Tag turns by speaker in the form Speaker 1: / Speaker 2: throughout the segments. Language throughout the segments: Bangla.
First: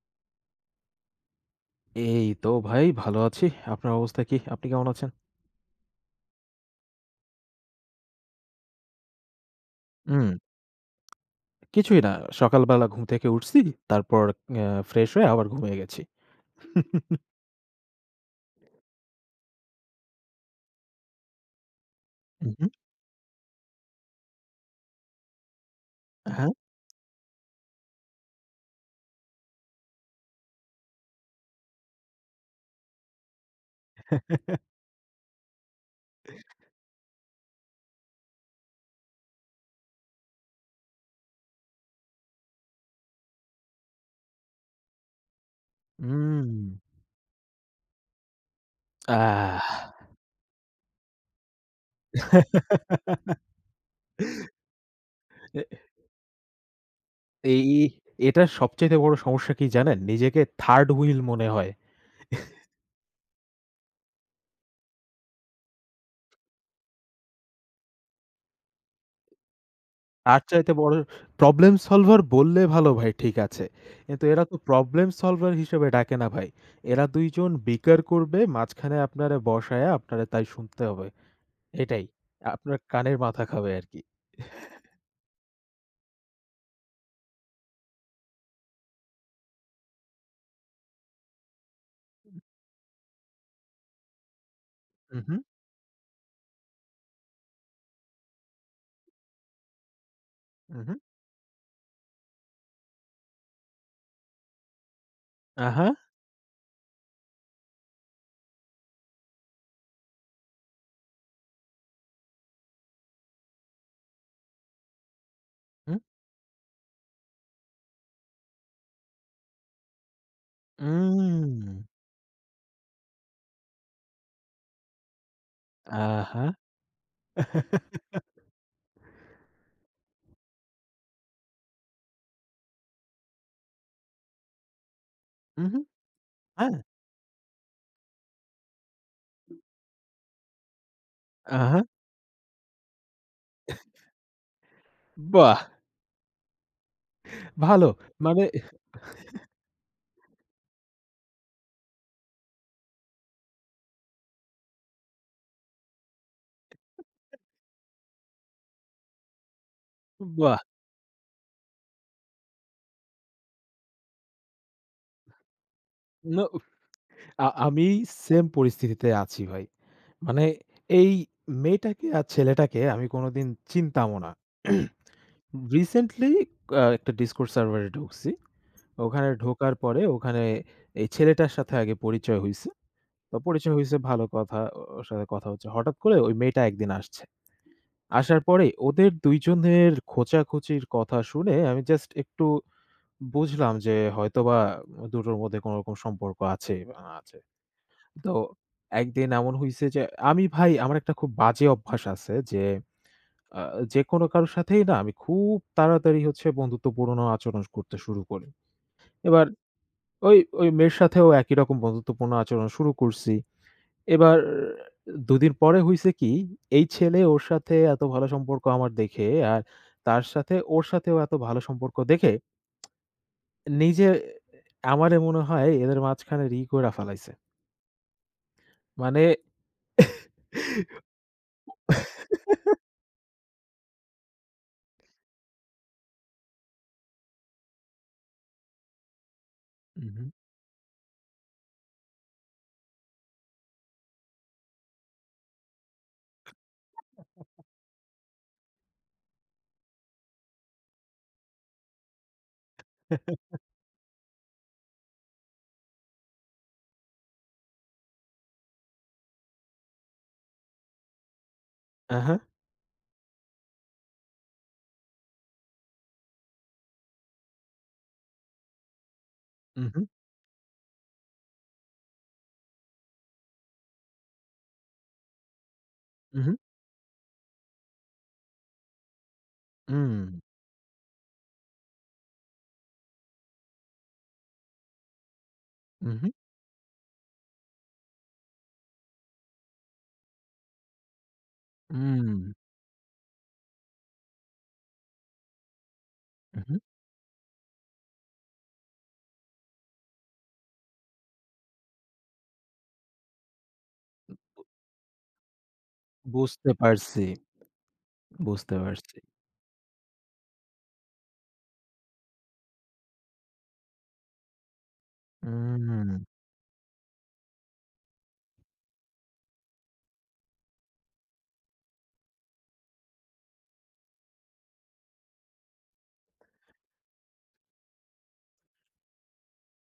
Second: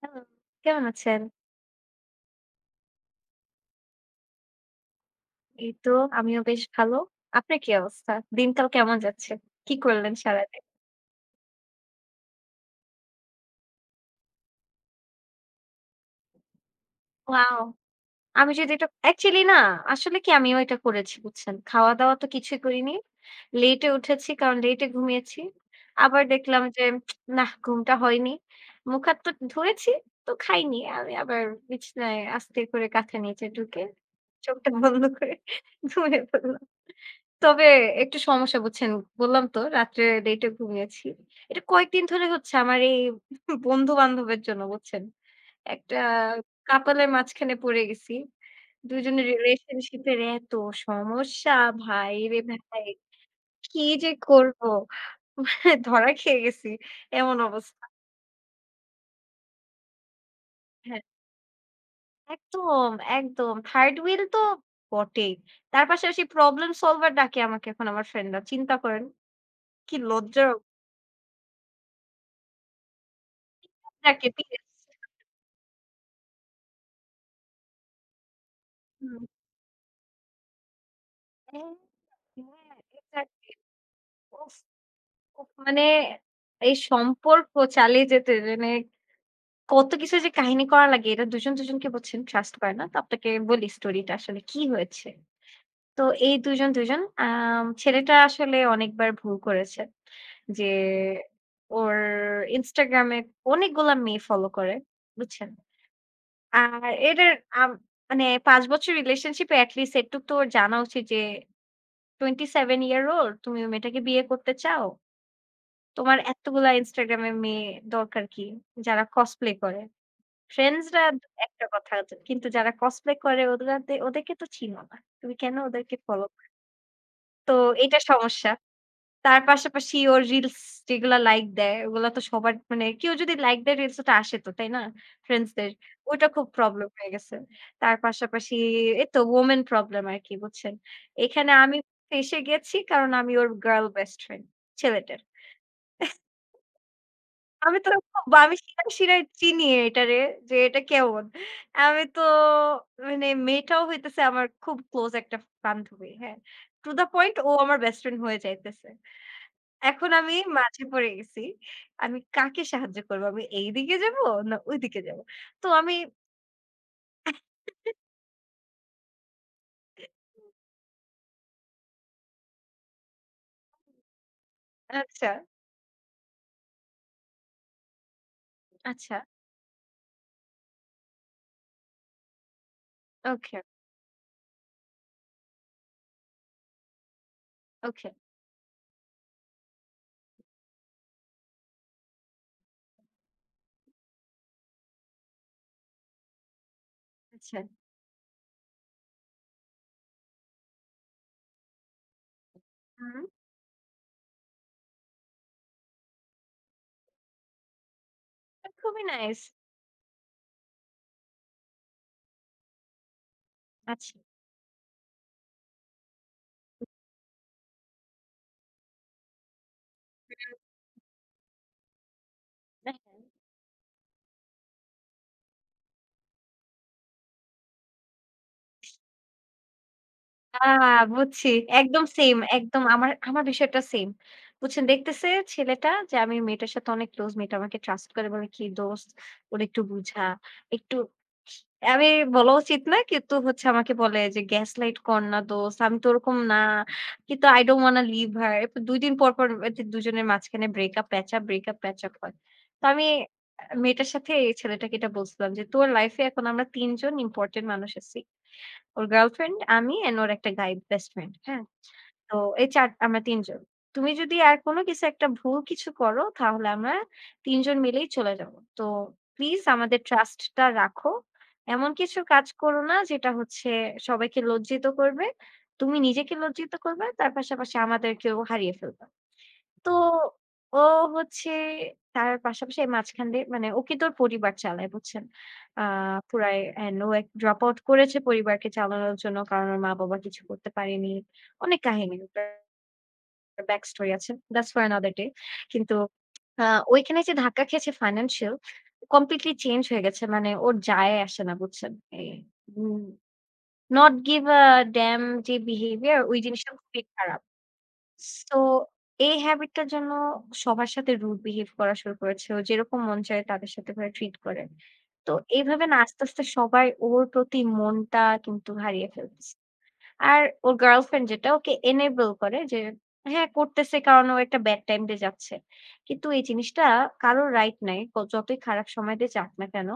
Speaker 1: হ্যালো, কেমন আছেন?
Speaker 2: এই তো ভাই ভালো আছি। আপনার অবস্থা কি? আপনি কেমন আছেন?
Speaker 1: এই তো আমিও বেশ ভালো। আপনার কি অবস্থা? দিনকাল কেমন যাচ্ছে? কি করলেন
Speaker 2: উম
Speaker 1: সারাদিন?
Speaker 2: কিছুই না। সকালবেলা ঘুম থেকে উঠছি। তারপর আ ফ্রেশ হয়ে আবার ঘুমিয়ে গেছি।
Speaker 1: ওয়াও! আমি যদি এটা অ্যাকচুয়ালি না, আসলে কি আমিও এটা করেছি বুঝছেন। খাওয়া-দাওয়া তো
Speaker 2: হুম,
Speaker 1: কিছুই
Speaker 2: হুম।
Speaker 1: করিনি। লেটে উঠেছি কারণ লেটে ঘুমিয়েছি। আবার
Speaker 2: হ্যাঁ।
Speaker 1: দেখলাম যে নাহ ঘুমটা হয়নি। মুখ-হাত তো ধুয়েছি তো খাইনি। আমি আবার বিছানায় আস্তে করে কাঁথা নিচে ঢুকে চোখটা বন্ধ করে ঘুমিয়ে পড়লাম। তবে একটু সমস্যা বুঝছেন, বললাম তো রাত্রে লেটে ঘুমিয়েছি। এটা কয়েকদিন ধরে হচ্ছে আমার এই বন্ধু-বান্ধবের জন্য বুঝছেন। একটা
Speaker 2: উম।
Speaker 1: কাপালের মাঝখানে পড়ে গেছি। ২ জনের
Speaker 2: আহ!
Speaker 1: রিলেশনশিপ এর এত সমস্যা ভাইরে ভাই! কি যে করব? মানে ধরা খেয়ে গেছি। এমন
Speaker 2: এ
Speaker 1: অবস্থা।
Speaker 2: এই এটা সবচাইতে বড় সমস্যা কি জানেন? নিজেকে থার্ড
Speaker 1: হ্যাঁ,
Speaker 2: হুইল মনে হয়।
Speaker 1: একদম, একদম। থার্ড হুইল তো বটেই। তার পাশাপাশি প্রবলেম সলভার ডাকে আমাকে এখন আমার ফ্রেন্ডরা। চিন্তা করেন। কি
Speaker 2: তার
Speaker 1: লজ্জার
Speaker 2: চাইতে
Speaker 1: অবস্থা,
Speaker 2: বড় প্রবলেম সলভার বললে ভালো ভাই ঠিক আছে। কিন্তু
Speaker 1: ডাকে
Speaker 2: এরা তো
Speaker 1: PS।
Speaker 2: প্রবলেম সলভার হিসেবে ডাকে না ভাই। এরা ২ জন বিকার করবে, মাঝখানে
Speaker 1: হুম।
Speaker 2: আপনারে বসায়া আপনারে তাই শুনতে হবে।
Speaker 1: হ্যাঁ,
Speaker 2: এটাই।
Speaker 1: হ্যাঁ,
Speaker 2: আপনার কানের মাথা
Speaker 1: এক্সাক্টলি।
Speaker 2: খাবে আরকি।
Speaker 1: উফ, উফ মানে এই সম্পর্ক চালিয়ে যেতে মানে কত কিছু যে কাহিনী করা লাগে এটা দুজন দুজনকে বলছেন ট্রাস্ট করে না। তো আপনাকে বলি স্টোরিটা আসলে কি হয়েছে।
Speaker 2: উহু,
Speaker 1: তো এই দুজন ছেলেটা আসলে অনেকবার ভুল করেছে। যে
Speaker 2: উহু,
Speaker 1: ওর Instagram এ অনেকগুলা মেয়ে ফলো করে। বুঝছেন?
Speaker 2: আহা,
Speaker 1: আর এটার আম মানে ৫ বছর রিলেশনশিপে এট লিস্ট এটুক তো ওর জানা উচিত যে ২৭ ইয়ার ওল্ড তুমি ওই মেয়েটাকে বিয়ে করতে চাও?
Speaker 2: হু,
Speaker 1: তোমার এতগুলা Instagram এ মেয়ে দরকার কি? যারা cosplay করে। ফ্রেন্ডসরা
Speaker 2: উম,
Speaker 1: একটা কথা আছে। কিন্তু যারা cosplay করে ওদেরকে ওদেরকে তো চিনো না। তুমি কেন ওদেরকে ফলো
Speaker 2: আহা,
Speaker 1: তো এটা সমস্যা। তার পাশাপাশি ওর রিলস যেগুলা লাইক দেয় ওগুলা তো সবার মানে কেউ যদি লাইক দেয় রিলস ওটা আসে তো, তাই না? ফ্রেন্ডসদের।
Speaker 2: উহু,
Speaker 1: ওইটা খুব
Speaker 2: হ্যাঁ,
Speaker 1: প্রবলেম হয়ে গেছে। তার পাশাপাশি এই তো woman প্রবলেম আরকি বুঝছেন? এখানে আমি
Speaker 2: আহা,
Speaker 1: ফেঁসে গেছি কারণ আমি ওর গার্ল বেস্ট ফ্রেন্ড ছেলেটার।
Speaker 2: বাহ!
Speaker 1: আমি
Speaker 2: ভালো।
Speaker 1: তো খুব
Speaker 2: মানে
Speaker 1: আমি শিরায়, শিরায় চিনি এটারে যে এটা কেমন। আমি তো মানে মেয়েটাও হইতেছে আমার খুব ক্লোজ একটা বান্ধবী। হ্যাঁ? টু দ্যা পয়েন্ট ও আমার বেস্ট ফ্রেন্ড হয়ে যাইতেছে। এখন আমি
Speaker 2: বাহ!
Speaker 1: মাঝে পড়ে গেছি। আমি কাকে সাহায্য করব? আমি এইদিকে যাবো না ওইদিকে যাবো? তো আমি
Speaker 2: ন আ আমি সেম পরিস্থিতিতে আছি ভাই। মানে এই মেয়েটাকে আর ছেলেটাকে আমি কোনোদিন চিনতামও না।
Speaker 1: আচ্ছা,
Speaker 2: রিসেন্টলি একটা Discord সার্ভারে ঢুকছি।
Speaker 1: আচ্ছা।
Speaker 2: ওখানে ঢোকার পরে ওখানে এই ছেলেটার সাথে আগে পরিচয় হইছে। তো
Speaker 1: ওকে,
Speaker 2: পরিচয় হইছে ভালো কথা, ও ওর সাথে কথা হচ্ছে। হঠাৎ করে ওই মেয়েটা একদিন আসছে।
Speaker 1: ওকে।
Speaker 2: আসার পরে ওদের ২ জনের খোঁচাখুচির কথা শুনে আমি জাস্ট একটু বুঝলাম যে হয়তোবা দুটোর মধ্যে কোনরকম সম্পর্ক আছে বা না আছে।
Speaker 1: আচ্ছা।
Speaker 2: তো একদিন এমন হইছে যে আমি ভাই আমার একটা খুব বাজে অভ্যাস আছে যে
Speaker 1: হুম।
Speaker 2: আ যেকোনো কারো সাথেই না আমি খুব তাড়াতাড়ি হচ্ছে বন্ধুত্বপূর্ণ আচরণ করতে শুরু করি।
Speaker 1: খুবই নাইস।
Speaker 2: এবার ওই ওই মেয়ের সাথেও একই রকম বন্ধুত্বপূর্ণ আচরণ শুরু করছি।
Speaker 1: আচ্ছা।
Speaker 2: এবার ২ দিন পরে হইছে কি, এই ছেলে ওর সাথে এত ভালো সম্পর্ক আমার দেখে আর তার সাথে ওর সাথেও এত ভালো সম্পর্ক দেখে
Speaker 1: হ্যাঁ, হ্যাঁ।
Speaker 2: নিজে আমারে মনে হয় এদের মাঝখানে রি কইরা ফেলাইছে। মানে
Speaker 1: আ বুঝছি। একদম সেইম, একদম আমার আমার বিষয়টা সেইম। বুঝছেন দেখতেছে ছেলেটা যে আমি মেয়েটার সাথে অনেক ক্লোজ, মেয়েটা আমাকে ট্রাস্ট করে বলে কি দোস্ত ওরে একটু বুঝা,
Speaker 2: উহু।
Speaker 1: একটু আমি বলা উচিত না কিন্তু হচ্ছে আমাকে বলে যে গ্যাসলাইট কর না দোস্ত, আমি তো ওরকম না। কিন্তু I don't wanna leave her. ২ দিন পর, পর এদের দুজনের মাঝখানে ব্রেকআপ প্যাচ-আপ, ব্রেকআপ প্যাচ-আপ হয়। তো আমি মেয়েটার সাথে এই ছেলেটাকে এটা বলছিলাম যে তোর লাইফ এ এখন আমরা ৩ জন ইম্পোর্টেন্ট মানুষ আছি। ওর গার্লফ্রেন্ড, আমি অ্যান্ড ওর একটা গাই বেস্ট ফ্রেন্ড। হ্যাঁ?
Speaker 2: আহা।
Speaker 1: তো এই ৪ আমরা ৩ জন। তুমি যদি আর কোন কিছু একটা ভুল কিছু করো তাহলে আমরা ৩ জন মিলেই চলে যাব। তো প্লিজ আমাদের
Speaker 2: উহু,
Speaker 1: ট্রাস্ট টা রাখো। এমন কিছু কাজ করো না যেটা হচ্ছে সবাইকে লজ্জিত করবে। তুমি নিজেকে
Speaker 2: উহু,
Speaker 1: লজ্জিত করবে, তার পাশাপাশি আমাদেরকেও হারিয়ে ফেলবা। তো
Speaker 2: উম,
Speaker 1: ও হচ্ছে তার পাশাপাশি এর মাঝখান দিয়ে মানে ও কিন্তু ওর পরিবার চালায় বুঝছেন? আ
Speaker 2: উহু,
Speaker 1: পুরাই এন্ড ও এক ড্রপ আউট করেছে পরিবারকে চালানোর জন্য। কারণ ওর মা-বাবা কিছু করতে পারেনি। অনেক কাহিনী ওটার
Speaker 2: উম,
Speaker 1: ব্যাক স্টোরি আছে। That's for another day. কিন্তু আ
Speaker 2: উহু।
Speaker 1: ওইখানে যে ধাক্কা খেয়েছে ফাইন্যান্সিয়াল কমপ্লিটলি চেঞ্জ হয়ে গেছে। মানে ওর যায় আসে না বুঝছেন? এই উম not give
Speaker 2: বু
Speaker 1: a damn যে বিহেভিয়ার ওই
Speaker 2: বুঝতে
Speaker 1: জিনিসটা খুবই
Speaker 2: পারছি,
Speaker 1: খারাপ। সো
Speaker 2: বুঝতে পারছি।
Speaker 1: এই হ্যাবিটটার জন্য সবার সাথে রুড বিহেভ করা শুরু করেছে। ও যেরকম মন চায় তাদের সাথে করে ট্রিট করে। তো এইভাবে না
Speaker 2: উম।
Speaker 1: আস্তে, আস্তে সবাই ওর প্রতি মনটা কিন্তু হারিয়ে ফেলতেছে। আর ওর গার্লফ্রেন্ড যেটা ওকে এনেবল করে যে হ্যাঁ, করতেছে কারণ ও একটা ব্যাড টাইম দিয়ে যাচ্ছে। কিন্তু এই জিনিসটা কারোর রাইট নাই। ক যতই খারাপ সময় দিয়ে যাক না কেন,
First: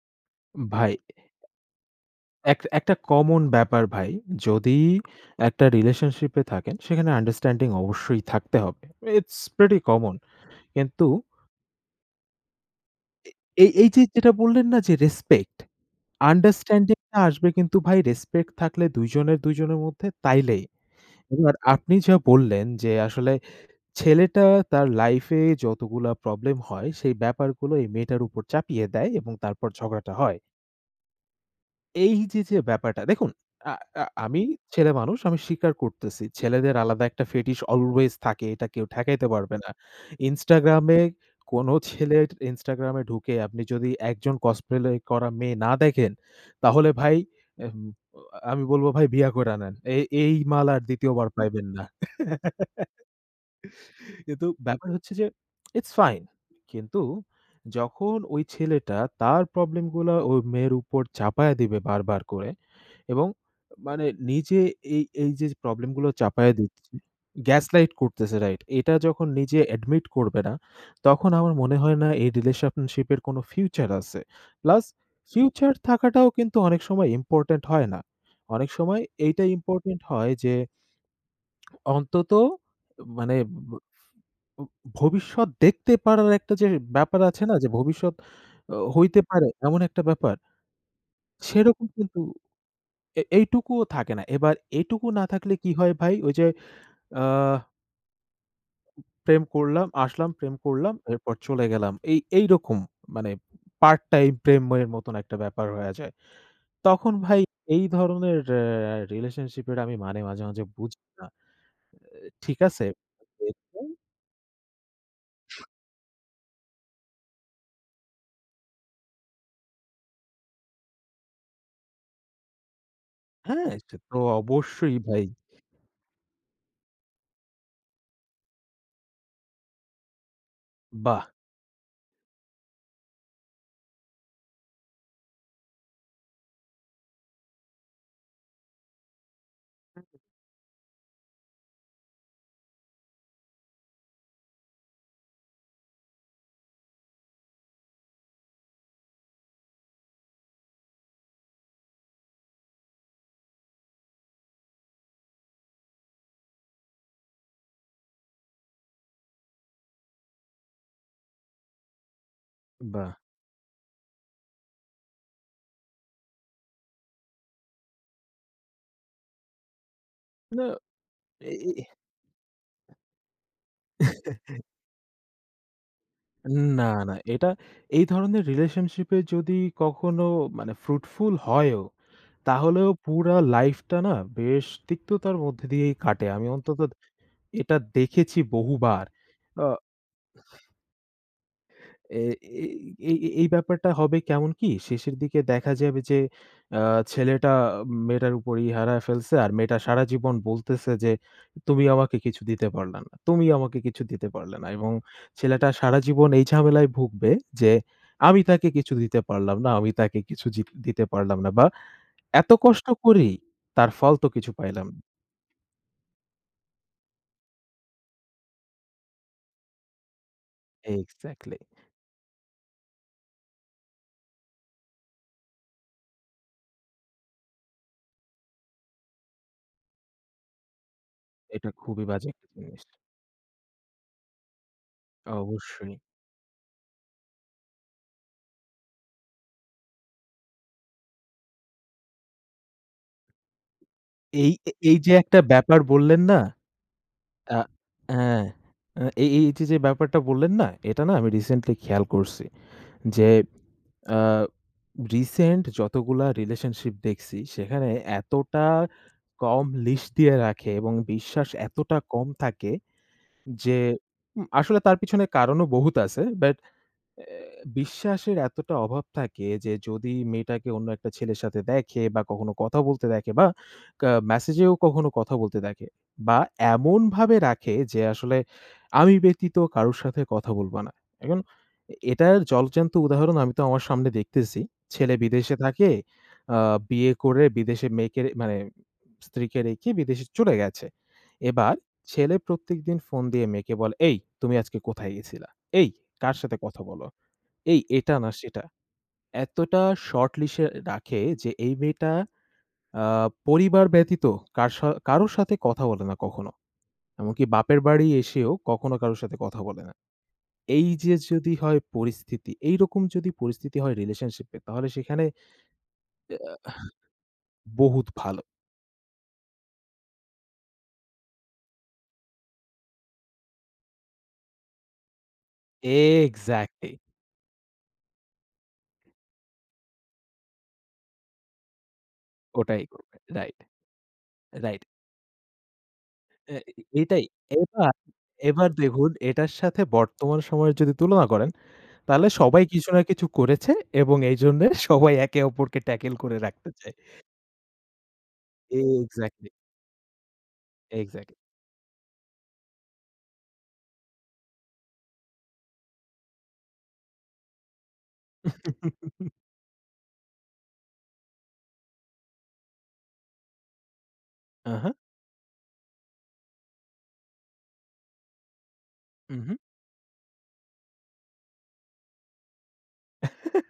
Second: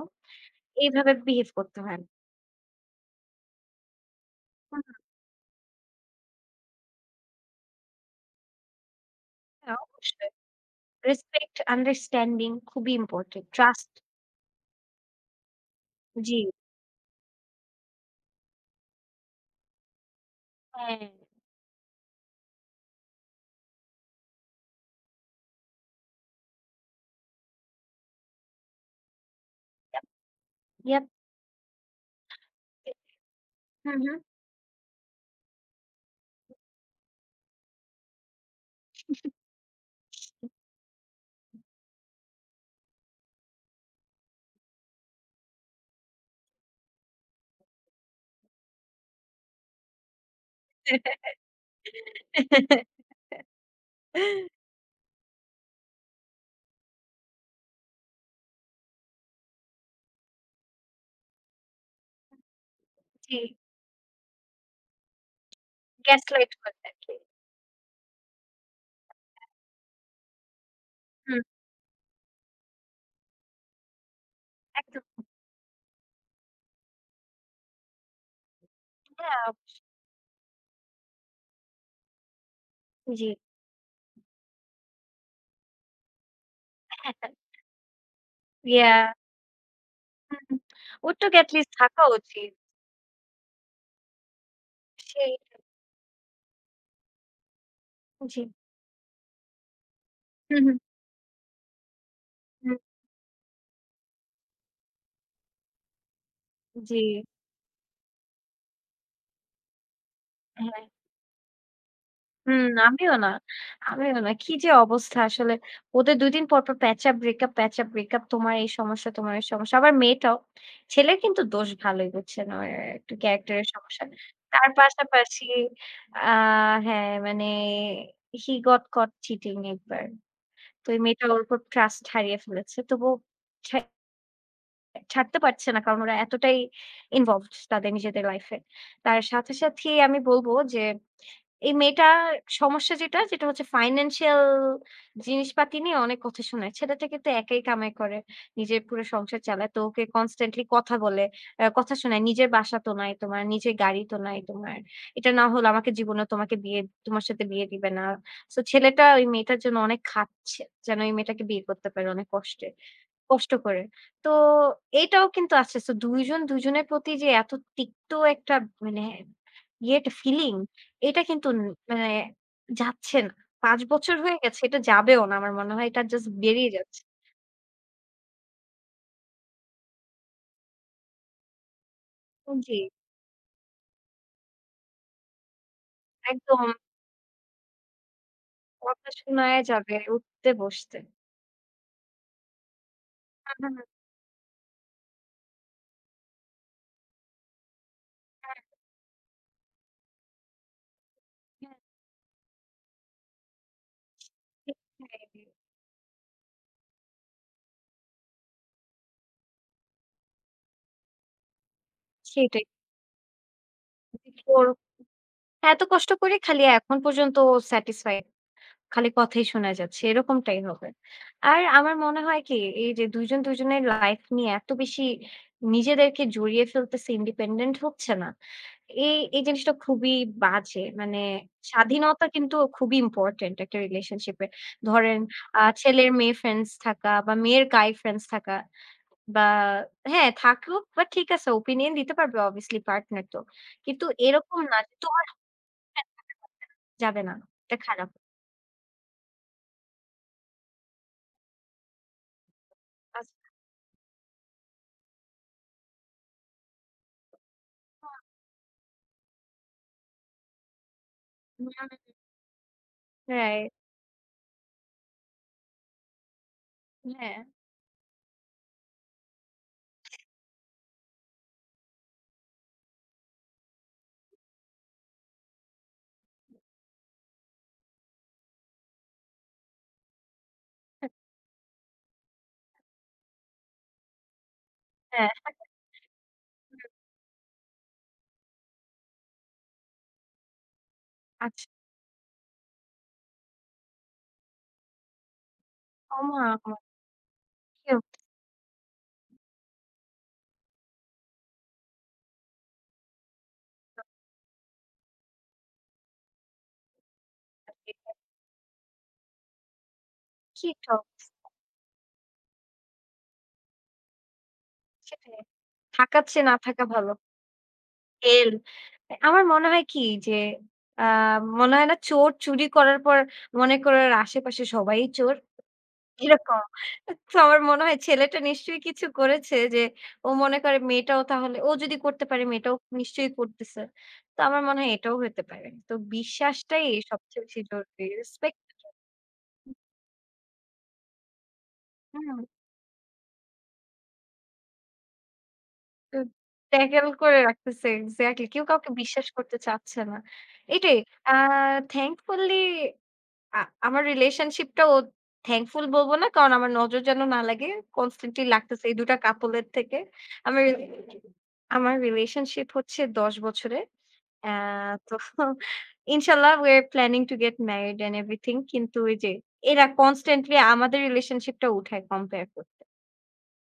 Speaker 2: ভাই,
Speaker 1: এইভাবে বিহেভ করতে হয় না।
Speaker 2: এক একটা কমন ব্যাপার ভাই। যদি
Speaker 1: হুম,
Speaker 2: একটা রিলেশনশিপে থাকেন সেখানে আন্ডারস্ট্যান্ডিং অবশ্যই থাকতে হবে। ইটস প্রিটি
Speaker 1: হ্যাঁ,
Speaker 2: কমন।
Speaker 1: অবশ্যই।
Speaker 2: কিন্তু
Speaker 1: রেসপেক্ট, আন্ডারস্ট্যান্ডিং খুবই ইম্পোর্টেন্ট।
Speaker 2: এই এই
Speaker 1: ট্রাস্ট
Speaker 2: যে যেটা বললেন না যে রেসপেক্ট,
Speaker 1: জি,
Speaker 2: আন্ডারস্ট্যান্ডিং টা আসবে কিন্তু ভাই রেসপেক্ট থাকলে ২ জনের মধ্যে তাইলেই।
Speaker 1: হ্যাঁ,
Speaker 2: এবার আপনি যা বললেন যে আসলে ছেলেটা তার লাইফে যতগুলা প্রবলেম হয়, সেই ব্যাপারগুলো এই মেয়েটার উপর চাপিয়ে দেয় এবং তারপর ঝগড়াটা হয়।
Speaker 1: ইয়াপ
Speaker 2: এই যে, যে ব্যাপারটা দেখুন আ
Speaker 1: হুম,
Speaker 2: আ
Speaker 1: হুম।
Speaker 2: আমি ছেলেমানুষ, আমি স্বীকার করতেছি। ছেলেদের আলাদা একটা fetish অলওয়েজ থাকে। এটা কেউ ঠেকাইতে পারবে না। Instagram এ কোনো ছেলের Instagram এ ঢুকে আপনি যদি একজন cosplay করা মেয়ে না দেখেন, তাহলে ভাই এম আমি বলব ভাই বিয়া কইরা নেন। এই এই মাল আর ২য় বার পাইবেন না। কিন্তু ব্যাপার হচ্ছে যে ইটস ফাইন। কিন্তু যখন ওই ছেলেটা তার প্রবলেম গুলা ওই মেয়ের উপর চাপায়া দিবে বারবার করে এবং
Speaker 1: জি,
Speaker 2: মানে নিজে এই যে প্রবলেম গুলো
Speaker 1: গ্যাসলাইট
Speaker 2: চাপায়া
Speaker 1: করে
Speaker 2: দিচ্ছে,
Speaker 1: আরকি।
Speaker 2: গ্যাসলাইট করতেছে রাইট। এটা যখন নিজে অ্যাডমিট করবে না, তখন
Speaker 1: হুম,
Speaker 2: আমার মনে হয় না এই রিলেশনশিপ এর কোনো ফিউচার আছে। প্লাস
Speaker 1: একদম।
Speaker 2: ফিউচার থাকাটাও কিন্তু অনেক সময় ইম্পোর্টেন্ট হয় না। অনেক সময় এইটা
Speaker 1: হ্যাঁ,
Speaker 2: ইম্পোর্টেন্ট হয় যে অন্তত
Speaker 1: জি।
Speaker 2: মানে উ ভবিষ্যৎ দেখতে পারার একটা যে ব্যাপার
Speaker 1: হ্যাঁ,
Speaker 2: আছে না? যে ভবিষ্যৎ
Speaker 1: ইয়া
Speaker 2: হইতে পারে এমন একটা ব্যাপার,
Speaker 1: হুম, হুম। ওর তো এটলিস্ট
Speaker 2: সেরকম
Speaker 1: থাকা
Speaker 2: কিন্তু
Speaker 1: উচিত।
Speaker 2: এইটুকুও থাকে না। এবার এটুকু না
Speaker 1: সেই
Speaker 2: থাকলে কি হয় ভাই? ওই যে আ
Speaker 1: জি।
Speaker 2: প্রেম করলাম, আসলাম, প্রেম
Speaker 1: হুম, হুম,
Speaker 2: করলাম, এরপর চলে গেলাম। এইরকম
Speaker 1: হুম।
Speaker 2: মানে পার্ট টাইম প্রেমের মতন একটা ব্যাপার হয়ে যায়।
Speaker 1: জি,
Speaker 2: তখন ভাই এই ধরনের রিলেশনশিপের আমি মানে মাঝে, মাঝে
Speaker 1: হ্যাঁ।
Speaker 2: বুঝি না। ঠিক
Speaker 1: হুম,
Speaker 2: আছে
Speaker 1: আমিও না, আমিও না। কি যে অবস্থা আসলে। ওদের ২ দিন পর, পর প্যাচ-আপ ব্রেকআপ, প্যাচ-আপ ব্রেকআপ। তোমার এই সমস্যা, তোমার এই সমস্যা। আবার মেয়েটাও। ছেলের কিন্তু দোষ ভালোই বুঝছেন, ওর একটু ক্যারাক্টার এর
Speaker 2: হ্যাঁ, সে
Speaker 1: সমস্যা।
Speaker 2: তো
Speaker 1: তার
Speaker 2: অবশ্যই ভাই।
Speaker 1: পাশাপাশি আ হ্যাঁ, মানে he got caught cheating একবার। তো এই
Speaker 2: বাহ!
Speaker 1: মেয়েটা ওর উপর ট্রাস্ট হারিয়ে ফেলেছে। তবুও ছাড়তে পারছে না। কারণ ওরা এতটাই ইনভলভড তাদের নিজেদের লাইফ এ। তার সাথে, সাথে আমি বলব যে এই মেয়েটার সমস্যা যেটা হচ্ছে ফাইন্যান্সিয়াল জিনিসপাতি নিয়ে অনেক কথা শোনায়। ছেলেটা কিন্তু একাই কামাই করে। নিজের পুরো সংসার চালায়। তো ওকে কনস্ট্যান্টলি কথা বলে, কথা শোনায়। নিজের বাসা তো নাই তোমার, নিজের গাড়ি তো নাই তোমার। এটা না হলে আমাকে জীবনে তোমাকে বিয়ে তোমার সাথে বিয়ে দিবে না। সো ছেলেটা ওই মেয়েটার জন্য অনেক খাটছে। যেন এই মেয়েটাকে বিয়ে করতে পারে অনেক কষ্টে।
Speaker 2: বাহ!
Speaker 1: কষ্ট করে। তো এটাও কিন্তু আছে। সো ২ জন ২ জনের প্রতি যে এত তিক্ত একটা মানে ইয়েটা ফিলিং
Speaker 2: না
Speaker 1: এটা কিন্তু
Speaker 2: এ
Speaker 1: ন
Speaker 2: এ
Speaker 1: মানে যাচ্ছে না। ৫ বছর হয়ে গেছে এটা যাবেও না আমার মনে হয়। এটা জাস্ট বেরিয়ে
Speaker 2: না,
Speaker 1: যাচ্ছে।
Speaker 2: না। এটা এই ধরনের রিলেশনশিপে যদি কখনো মানে ফ্রুটফুল হয়ও,
Speaker 1: জি,
Speaker 2: তাহলেও পুরা লাইফটা না বেশ তিক্ততার মধ্যে দিয়েই কাটে। আমি
Speaker 1: একদম
Speaker 2: অন্তত এটা দেখেছি বহুবার।
Speaker 1: কথা শোনায়
Speaker 2: আ
Speaker 1: যাবে উঠতে বসতে।
Speaker 2: এ এই এই এই
Speaker 1: হুম, হুম,
Speaker 2: ব্যাপারটা হবে কেমন কি? শেষের দিকে দেখা যাবে যে আ ছেলেটা মেয়েটার উপর ই হারায় ফেলছে আর মেয়েটা সারা জীবন বলতেছে যে,
Speaker 1: হুম, হুম,
Speaker 2: "তুমি আমাকে কিছু দিতে পারলা না, তুমি আমাকে কিছু দিতে পারলে না"
Speaker 1: ঠিক
Speaker 2: এবং
Speaker 1: তাই।
Speaker 2: ছেলেটা সারা জীবন এই ঝামেলায় ভুগবে যে, "আমি তাকে কিছু দিতে পারলাম না, আমি তাকে কিছু জিত দিতে পারলাম না" বা "এত
Speaker 1: সেটাই।
Speaker 2: কষ্ট করি, তার ফল তো কিছু
Speaker 1: ওর
Speaker 2: পাইলাম না"
Speaker 1: এত কষ্ট করে খালি এখন পর্যন্ত স্যাটিসফাইড। খালি কথাই শোনা যাচ্ছে, এরকমটাই হবে।
Speaker 2: এক্সাক্টলি।
Speaker 1: আর আমার মনে হয় কি এই যে ২ জন ২ জনের লাইফ নিয়ে এত বেশি নিজেদেরকে জড়িয়ে ফেলতেছি, ইন্ডিপেন্ডেন্ট হচ্ছে না। এই জিনিসটা খুবই বাজে। মানে
Speaker 2: এটা খুবই
Speaker 1: স্বাধীনতা
Speaker 2: বাজে একটা
Speaker 1: কিন্তু
Speaker 2: জিনিস।
Speaker 1: খুবই ইম্পোর্টেন্ট একটা রিলেশনশিপে। ধরেন
Speaker 2: অবশ্যই।
Speaker 1: ছেলের মেয়ে ফ্রেন্ডস থাকা বা মেয়ের গাই ফ্রেন্ডস থাকা বা হ্যাঁ, থাকুক বা ঠিক আছে ওপিনিয়ন দিতে পারবে অবভিয়াসলি পার্টনার তো। কিন্তু এরকম না যে
Speaker 2: এই যে
Speaker 1: তোমার
Speaker 2: একটা ব্যাপার
Speaker 1: ফ্রেন্ড
Speaker 2: বললেন না?
Speaker 1: যাবে না।
Speaker 2: আ
Speaker 1: এটা খারাপ।
Speaker 2: হ্যাঁ, আ এই এই যে, যে, ব্যাপারটা বললেন না? এটা না আমি রিসেন্টলি খেয়াল করছি যে, আ রিসেন্ট যতগুলা রিলেশনশিপ দেখছি সেখানে এতটা কম লিশ দিয়ে রাখে এবং বিশ্বাস এতটা কম থাকে
Speaker 1: রাইট।
Speaker 2: যে, উম আসলে তার পিছনে কারণও বহুত আছে। বাট এ
Speaker 1: হ্যাঁ,
Speaker 2: বিশ্বাসের এতটা অভাব থাকে যে যদি মেয়েটাকে অন্য একটা ছেলের সাথে দেখে বা কখনো কথা বলতে দেখে বা মেসেজেও কখনো কথা বলতে দেখে বা এমনভাবে রাখে যে আসলে আমি ব্যতীত কারো সাথে কথা বলব না। এখন এটার জলজ্যান্ত উদাহরণ আমি তো আমার সামনে দেখতেছি। ছেলে
Speaker 1: হ্যাঁ।
Speaker 2: বিদেশে থাকে, আ বিয়ে করে বিদেশে মেয়েকে রে- মানে স্ত্রীকে রেখে বিদেশে চলে গেছে।
Speaker 1: আচ্ছা
Speaker 2: এবার ছেলে প্রত্যেকদিন ফোন দিয়ে মেয়েকে বলে, "এই তুমি আজকে কোথায় গেছিলা? এই কার
Speaker 1: ওমা!
Speaker 2: সাথে
Speaker 1: ওমা,
Speaker 2: কথা বলো?" এই
Speaker 1: কি
Speaker 2: এটা
Speaker 1: অবস্থা!
Speaker 2: না সেটা। এতটা শর্ট লিসে রাখে যে এই মেয়েটা আ পরিবার ব্যতীত কারো সাথে কথা বলে না কখনো। এমনকি বাপের বাড়ি
Speaker 1: মানে
Speaker 2: এসেও কখনো কারো সাথে কথা বলে না।
Speaker 1: কি
Speaker 2: এই
Speaker 1: একটা
Speaker 2: যে
Speaker 1: অবস্থা!
Speaker 2: যদি হয় পরিস্থিতি, এইরকম যদি পরিস্থিতি হয় রিলেশনশিপ এ তাহলে সেখানে
Speaker 1: সেটাই। থাকার চেয়ে না
Speaker 2: এ
Speaker 1: থাকা ভালো।
Speaker 2: বহুত ভালো।
Speaker 1: তেল। আমার মনে হয় কি যে আ মনে হয় না চোর চুরি করার পর মনে করে ওর আশেপাশে সবাই চোর। এরকম।
Speaker 2: এক্সাক্টলি
Speaker 1: তো আমার মনে হয় ছেলেটা নিশ্চয়ই কিছু করেছে যে ও মনে করে মেয়েটাও তাহলে ও যদি করতে পারে মেয়েটাও
Speaker 2: ওটাই করবে।
Speaker 1: নিশ্চয়ই
Speaker 2: রাইট,
Speaker 1: করতেছে। তো আমার মনে
Speaker 2: রাইট।
Speaker 1: হয় এটাও হতে পারে। তো
Speaker 2: এ
Speaker 1: বিশ্বাসটাই
Speaker 2: এটাই।
Speaker 1: সবচেয়ে বেশি
Speaker 2: এবার,
Speaker 1: জরুরি।
Speaker 2: এবার
Speaker 1: রেসপেক্ট
Speaker 2: দেখুন এটার সাথে বর্তমান সময়ের যদি তুলনা করেন তাহলে
Speaker 1: হুম।
Speaker 2: সবাই কিছু না কিছু করেছে এবং এইজন্যে সবাই একে অপরকে ট্যাকেল
Speaker 1: আ
Speaker 2: করে রাখতে চায়।
Speaker 1: ট্যাকেল করে রাখতেছে এক্সাক্টলি। কেউ কাউকে বিশ্বাস
Speaker 2: এক্সাক্টলি,
Speaker 1: করতে চাচ্ছে না। এটাই আ
Speaker 2: এক্সাক্টলি।
Speaker 1: থ্যাঙ্কফুলি আ আমার রিলেশনশিপটাও থ্যাঙ্কফুল বলব না। কারণ আমার নজর যেন না লাগে। কনস্ট্যান্টলি লাগতেছে এই ২ টা কাপল এর থেকে। আমার আমার রিলেশনশিপ হচ্ছে ১০ বছরের। আ
Speaker 2: আ হা,
Speaker 1: তো ইনশাআল্লাহ we are planning to get married and everything কিন্তু ওই যে
Speaker 2: উহু।
Speaker 1: এরা কনস্ট্যান্টলি আমাদের রিলেশনশিপটা উঠায় কম্পেয়ার করতে।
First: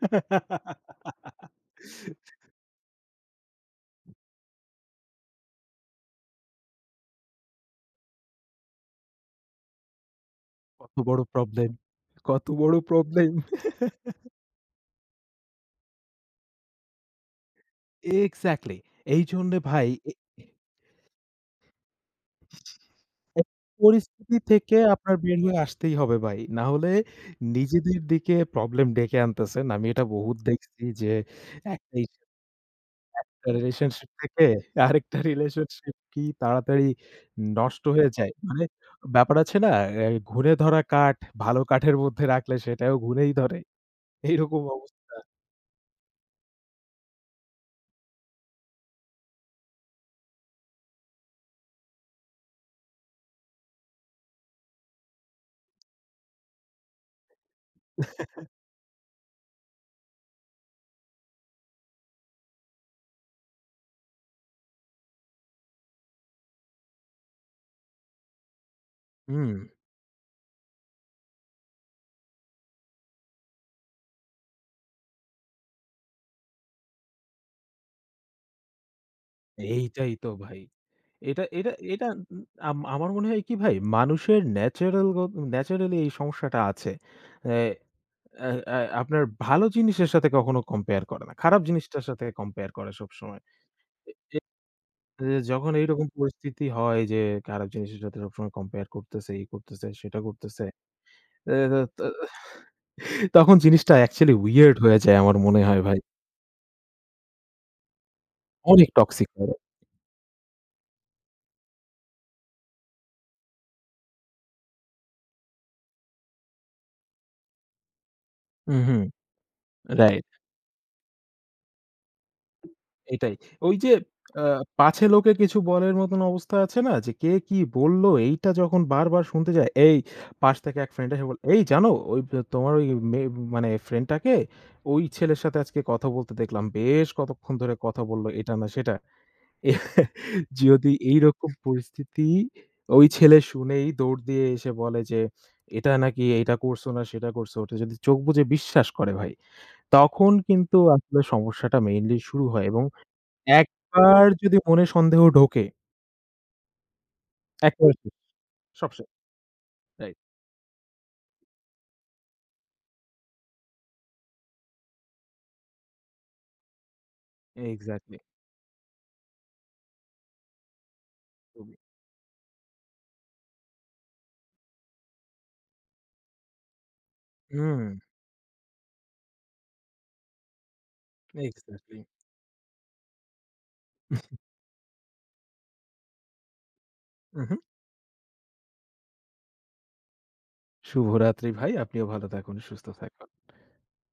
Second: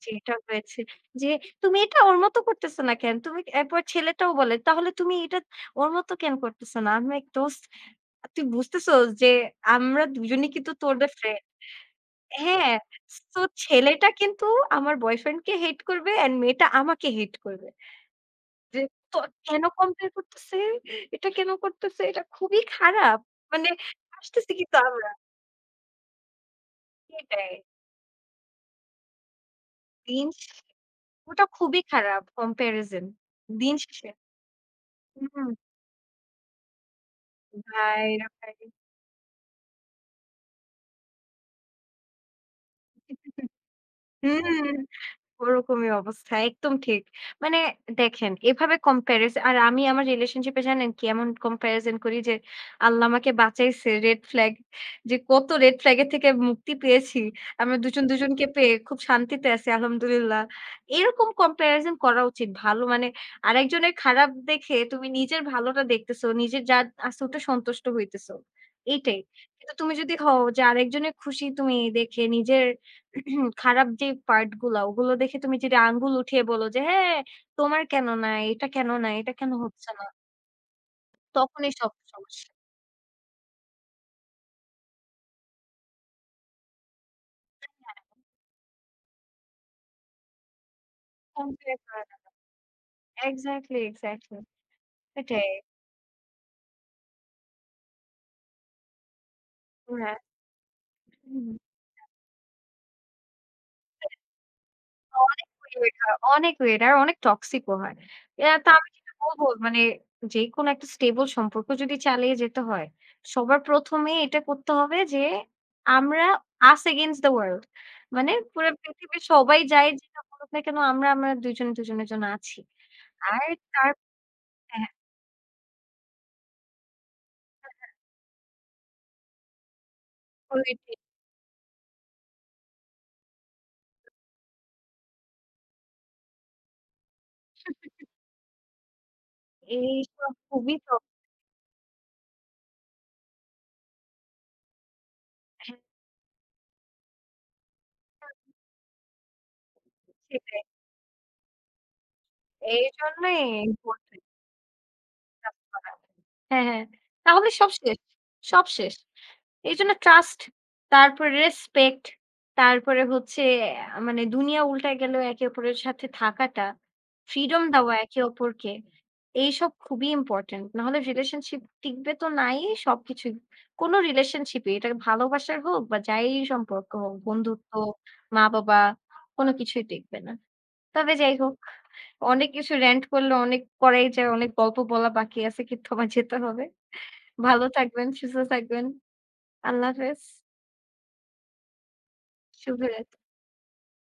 Speaker 1: যেটা হয়েছে যে, "তুমি এটা ওর মত করতেছো না কেন?" তুমি এরপর ছেলেটাও বলে, "তাহলে তুমি এটা ওর মত কেন করতেছো না?" আমি লাইক, "দোস্ত তুই বুঝতেছো যে আমরা দুজনেই কিন্তু
Speaker 2: কত
Speaker 1: তোদের
Speaker 2: বড়
Speaker 1: ফ্রেন্ড।"
Speaker 2: প্রবলেম, কত
Speaker 1: হ্যাঁ,
Speaker 2: বড় প্রবলেম।
Speaker 1: সো ছেলেটা কিন্তু আমার বয়ফ্রেন্ডকে হেট করবে অ্যান্ড মেয়েটা আমাকে হেট করবে।
Speaker 2: এক্সাক্টলি।
Speaker 1: যে তো
Speaker 2: এইজন্যে
Speaker 1: কেন
Speaker 2: ভাই
Speaker 1: কম্পেয়ার
Speaker 2: এ
Speaker 1: করতেছে? এটা কেন করতেছে? এটা খুবই খারাপ।
Speaker 2: এ
Speaker 1: মানে
Speaker 2: পরিস্থিতি
Speaker 1: হাসতেছি
Speaker 2: থেকে
Speaker 1: কিন্তু আমরা।
Speaker 2: আপনার বের হয়ে আসতেই হবে ভাই। না হলে
Speaker 1: সেটাই।
Speaker 2: নিজেদের দিকে প্রবলেম ডেকে আনতেছেন। আমি এটা
Speaker 1: দিন
Speaker 2: বহুত
Speaker 1: শেষে
Speaker 2: দেখছি যে
Speaker 1: ওটা খুবই
Speaker 2: একটা
Speaker 1: খারাপ কম্প্যারিজন।
Speaker 2: একটা
Speaker 1: দিন শেষে
Speaker 2: রিলেশনশিপ থেকে আরেকটা
Speaker 1: হুম।
Speaker 2: রিলেশনশিপ কি তাড়াতাড়ি নষ্ট
Speaker 1: ভাই
Speaker 2: হয়ে
Speaker 1: রে
Speaker 2: যায়।
Speaker 1: ভাই।
Speaker 2: মানে ব্যাপার আছে না? অ্যা ঘুণে ধরা কাঠ ভালো কাঠের মধ্যে রাখলে সেটাও ঘুণেই ধরে। এইরকম
Speaker 1: হুম,
Speaker 2: অবস্থা।
Speaker 1: ওরকমই অবস্থা। একদম ঠিক। মানে দেখেন এভাবে comparison আর আমি আমার রিলেশনশিপ এ জানেন কি এমন comparison করি যে আল্লাহ আমাকে বাঁচাইছে রেড ফ্ল্যাগ যে কত রেড ফ্ল্যাগ এর থেকে মুক্তি পেয়েছি। আমরা দুজন দুজনকে পেয়ে খুব শান্তিতে আছি আলহামদুলিল্লাহ। এরকম comparison করা উচিত। ভালো মানে আরেকজনের খারাপ দেখে তুমি নিজের ভালোটা দেখতেছো, নিজের যা আছে ওটা সন্তুষ্ট হইতেছো। এইটাই।
Speaker 2: হুম,
Speaker 1: কিন্তু তুমি যদি হও যে আরেকজনের খুশি তুমি দেখে নিজের খারাপ যে পার্ট গুলা ওগুলো দেখে তুমি যদি আঙ্গুল উঠিয়ে বলো যে, "হ্যাঁ, তোমার কেন না? এটা কেন না? এটা কেন হচ্ছে না?"
Speaker 2: এইটাই তো ভাই। এটা এটা
Speaker 1: তখনই সব
Speaker 2: এটা উম
Speaker 1: সমস্যা।
Speaker 2: আম আমার মনে হয় কি ভাই মানুষের ন্যাচারাল গত ন্যাচারালি এই সমস্যাটা আছে। অ্যা অ্যা অ্যা আপনার ভালো জিনিসের সাথে কখনো কম্পেয়ার করে না। খারাপ
Speaker 1: কম্পেয়ার
Speaker 2: জিনিসটার
Speaker 1: করে
Speaker 2: সাথে
Speaker 1: না।
Speaker 2: কম্পেয়ার করে সবসময়।
Speaker 1: Exactly, exactly.
Speaker 2: যে
Speaker 1: এটাই।
Speaker 2: যখন এইরকম পরিস্থিতি হয় যে খারাপ জিনিসের সাথে সবসময় কম্পেয়ার করতেছে, এই করতেছে,
Speaker 1: হ্যাঁ।
Speaker 2: সেটা করতেছে।
Speaker 1: হুম।
Speaker 2: এ তো তো তখন জিনিসটা অ্যাকচুয়ালি উইয়ার্ড হয়ে যায় আমার
Speaker 1: অনেক
Speaker 2: মনে হয় ভাই।
Speaker 1: ওয়েদার অনেক টক্সিক ও হয়। এ তো
Speaker 2: অনেক
Speaker 1: আমি যেটা
Speaker 2: টক্সিক
Speaker 1: বলব
Speaker 2: হয়ে যায়।
Speaker 1: মানে যেকোনো একটা স্টেবল সম্পর্ক যদি চালিয়ে যেতে হয়, সবার ১ম এ এটা করতে হবে যে আমরা us against the world মানে পুরা
Speaker 2: হুম, হুম।
Speaker 1: পৃথিবীর সবাই যাই যেটা
Speaker 2: রাইট।
Speaker 1: বলুক না কেন আমরা আমরা দুজনে দুজনের জন্য আছি।
Speaker 2: এটাই।
Speaker 1: আর
Speaker 2: ওই
Speaker 1: তার
Speaker 2: যে আ
Speaker 1: হ্যাঁ,
Speaker 2: পাছে লোকে কিছু বলার মতন অবস্থা আছে না? যে কে কি বলল এইটা যখন বারবার শুনতে যায়, এই পাশ থেকে এক
Speaker 1: politics
Speaker 2: ফ্রেন্ড এসে বলল, "এই জানো ওই ব তোমার ওই মে মানে ফ্রেন্ডটাকে ওই ছেলের সাথে আজকে কথা বলতে দেখলাম। বেশ কতক্ষণ ধরে কথা বলল এটা না সেটা।" এ
Speaker 1: এইসব খুবই
Speaker 2: যদি
Speaker 1: তো
Speaker 2: এইরকম পরিস্থিতি ওই ছেলে শুনেই দৌড় দিয়ে এসে বলে যে,
Speaker 1: হ্যাঁ,
Speaker 2: "এটা নাকি এইটা করছো না সেটা করছো।" ওটা যদি চোখ বুজে বিশ্বাস করে ভাই, তখন
Speaker 1: সেটাই।
Speaker 2: কিন্তু আসলে সমস্যাটা মেইনলি শুরু হয় এবং
Speaker 1: এইজন্যই
Speaker 2: একবার যদি মনে সন্দেহ
Speaker 1: ট্রাস্ট
Speaker 2: ঢোকে,
Speaker 1: করা। হ্যাঁ, হ্যাঁ। তাহলে সব
Speaker 2: একবার
Speaker 1: শেষ,
Speaker 2: শেষ,
Speaker 1: সব
Speaker 2: সব
Speaker 1: শেষ।
Speaker 2: শেষ।
Speaker 1: এইজন্য
Speaker 2: রাইট।
Speaker 1: ট্রাস্ট, তারপরে রেসপেক্ট, তারপরে হচ্ছে মানে দুনিয়া উল্টায় গেলেও একে অপরের সাথে থাকাটা, ফ্রিডম দেওয়া
Speaker 2: এক্সাক্টলি।
Speaker 1: একে অপরকে। এইসব খুবই ইম্পোর্টেন্ট। নাহলে রিলেশনশিপ
Speaker 2: খুবই।
Speaker 1: টিকবে তো নাই সবকিছুই। কোনো রিলেশনশিপই এটা ভালোবাসার হোক বা যাই সম্পর্ক হোক, বন্ধুত্ব,
Speaker 2: হুম,
Speaker 1: মা-বাবা কোনো কিছুই টিকবে না। তবে যাই হোক
Speaker 2: এক্সাক্টলি।
Speaker 1: অনেক কিছু rant করলে অনেক করাই যায়। অনেক গল্প বলা বাকি আছে। কিন্তু আমার যেতে হবে।
Speaker 2: উহু।
Speaker 1: ভালো থাকবেন, সুস্থ থাকবেন। আল্লাহ হাফেজ।
Speaker 2: শুভরাত্রি ভাই। আপনিও ভালো থাকুন, সুস্থ
Speaker 1: শুভরাত।
Speaker 2: থাকুন।